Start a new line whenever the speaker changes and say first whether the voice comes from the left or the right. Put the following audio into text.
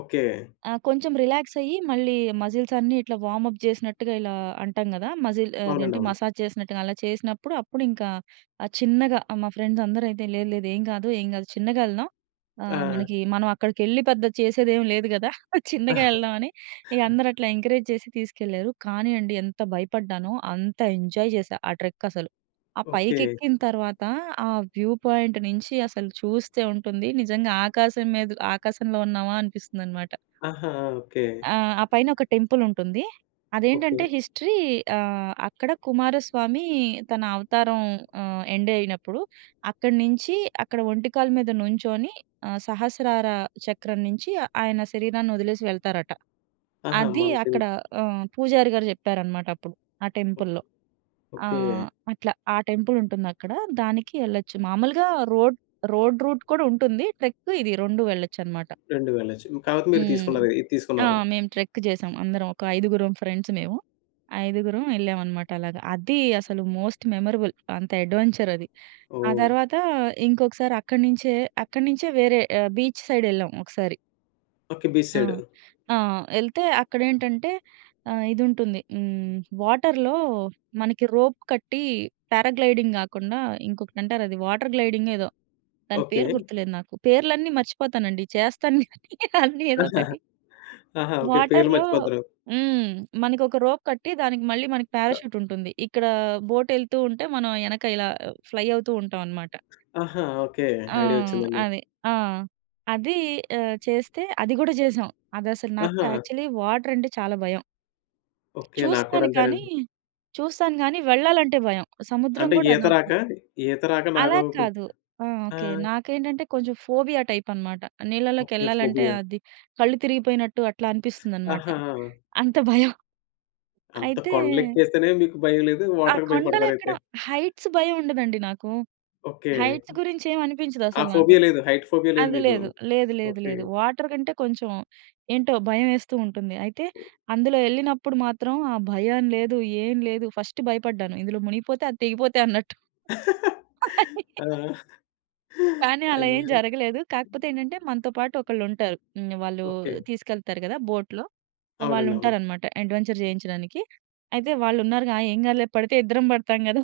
left: Okay.
right: ఆ! కొంచెం relax అయ్యి మళ్ళీ మజిల్స్ అన్నీ ఇట్లా వార్మ్‌అప్ చేసినట్టుగా ఇలా అంటాం కదా! మజిల్ ఆహ్, అదేంటి?
left: అవునండవును.
right: మసాజ్ చేసినట్టుగా అలా చేసినప్పుడు, అప్పుడింకా ఆహ్, చిన్నగా మా ఫ్రెండ్స్ అందరూ అయితే, "లేదు, లేదు. ఏం కాదు. ఏం కాదు. చిన్నగా ఎళ్దాం. ఆహ్,
left: ఆ!
right: మనకి మనం అక్కడికెళ్లి పెద్ద చేసేదేమీ లేదు గదా!" చిన్నగా ఎళ్దాం అని ఇగ అందరూ అట్లా ఎంకరేజ్ చేసి తీసుకెళ్లారు. కానీ అండి, ఎంత భయపడ్డానో అంత ఎంజాయ్ చేశా ఆ ట్రెక్ అసలు. ఆ
left: ఓకే.
right: పైకెక్కిన తర్వాత ఆ వ్యూ పాయింట్ నుంచి అసలు చూస్తే ఉంటుంది. నిజంగా ఆకాశం మీద ఆకాశంలో ఉన్నామా అనిపిస్తుందన్నమాట.
left: ఆహా! ఓకే.
right: ఆ! ఆ పైన ఒక టెంపుల్ ఉంటుంది. అదేంటంటే,
left: ఓకే.
right: హిస్టరీ. ఆహ్, అక్కడ కుమారస్వామి తన అవతారం ఆహ్, ఎండ్ అయినప్పుడు అక్కడి నుంచి, అక్కడ ఒంటికాలు మీద నుంచొని ఆహ్, సహస్రార చక్రం నుంచి ఆయన శరీరాన్నొదిలేసి వెళ్తారట.
left: ఆహా!
right: అది
left: మంచి
right: అక్కడ ఆహ్, పూజారి గారు చెప్పారన్నమాట అప్పుడు ఆ
left: ఓ
right: టెంపుల్‌లో. ఆ!
left: ఓకే.
right: అట్లా. ఆ టెంపుల్ ఉంటుందక్కడ. దానికి ఎళ్ళొచ్చు. మామూలుగా రోడ్ రోడ్ రూట్ కూడా ఉంటుంది. ట్రెక్ ఇదీ రొండూ వెళ్ళొచ్చన్నమాట.
left: 2 వెళ్లొచ్చు. కాకపోతే మీరు
right: హ్మ్.
left: తీసుకున్నారు. ఇది
right: ఆ!
left: తీసుకున్నారు.
right: మేము ట్రెక్ చేసాం. అందరం ఒక ఐదుగురం ఫ్రెండ్స్ మేము. ఐదుగురం ఎళ్ళాం అన్నమాట అలాగా. అది అసలు మోస్ట్ మెమరబుల్, అంత అడ్వెంచర్ అది. ఆ
left: ఓహ్!
right: తర్వాత ఇంకొకసారి అక్కడి నుంచే, అక్కడి నుంచే వేరే ఆహ్, బీచ్ సైడ్ ఎళ్ళాం ఒకసారి.
left: ఓకే. బీచ్
right: ఆ!
left: సైడ్.
right: ఆ! ఎళ్తే అక్కడేంటంటే ఆహ్, ఇదుంటుంది. హ్మ్. వాటర్‌లో మనకి రోప్ కట్టి, పారా గ్లైడింగ్ గాకుండా ఇంకొకటంటారది. వాటర్ గ్లైడింగ్ ఏదో. దాని
left: ఓకే.
right: పేరు గుర్తులేదు నాకు. పేర్లన్నీ మర్చిపోతానండి. చేస్తాను అన్నీ ఏదోకటి.
left: ఆహా! ఓకే. పేర్లు
right: వాటర్‌లో
left: మర్చిపోతారు.
right: హ్మ్. మనకొక రోప్ కట్టి, దానికి మళ్లీ మనకి
left: ట
right: పారాచ్యూట్ ఉంటుంది. ఇక్కడ బోట్ ఎళ్తూ ఉంటే, మనం యెనక ఇలా ఫ్లై అవుతూ ఉంటాం అన్నమాట.
left: ఆహా! ఓకే.
right: ఆ!
left: ఐడియా ఒచ్చిందండి.
right: అది. ఆ! అది. ఆహ్, చేస్తే అది గూడా చేసాం. అదసలు నాకు
left: ఆహా!
right: యాక్చువల్లీ వాటర్ అంటే చాలా భయం.
left: ఓకే. నాకు కూడా
right: చూస్తాను కానీ,
left: అంతేనండి.
right: చూస్తాను గానీ వెళ్లాలంటే భయం. సముద్రం
left: అంటే
right: కూడా
left: ఈత
right: నాకు
left: రాక, ఈత రాక
right: అలా
left: నాకు
right: కాదు. ఆ!
left: ఆ!
right: ఓకే. నాకేంటంటే కొంచెం ఫోబియా టైప్ అన్నమాట.
left: ఓకే.
right: నీళ్లలోకెళ్లాలంటే
left: ఫోబియా!
right: అది కళ్ళు తిరిగిపోయినట్టు అట్లా అనిపిస్తుందన్నమాట.
left: ఆహా!
right: అంత భయం.
left: అంత
right: అయితే
left: కొండలెక్కేస్తేనే మీకు భయం లేదు.
right: ఆ!
left: వాటర్‌కి భయపడతారైతే.
right: కొండలెక్కడం హైట్స్ భయం ఉండదండి నాకు.
left: ఓకే.
right: హైట్స్ గురించేం
left: ఆ
right: అనిపించదసలు నాకు.
left: ఫోబియా లేదు. హైట్ ఫోబియా లేదు
right: అది
left: మీకు.
right: లేదు. లేదు. లేదు.
left: ఓకే.
right: లేదు. వాటర్ కంటే కొంచెం ఏంటో భయం ఏస్తూ ఉంటుంది. అయితే, అందులో ఎళ్ళినప్పుడు మాత్రం ఆ భయం లేదు, ఏం లేదు. ఫస్ట్ భయపడ్డాను. ఇందులో మునిగిపోతే, అది తెగిపోతే అన్నట్టు.
left: ఆ!
right: కానీ అలా ఏం
left: అయ్యో!
right: జరగలేదు. కాకపోతే ఏంటంటే, మనతో పాటు ఒకళ్లుంటారు. హ్మ్. వాళ్లు
left: ఓకే.
right: తీసుకెళ్తారు కదా బోట్‌లో,
left: అవునండవును.
right: వాళ్లుంటారన్నమాట అడ్వెంచర్ చేయించడానికి. అయితే, వాళ్లున్నారుగా, ఆ! ఏం గాదులే. పడితే ఇద్దరం పడతాం కదా!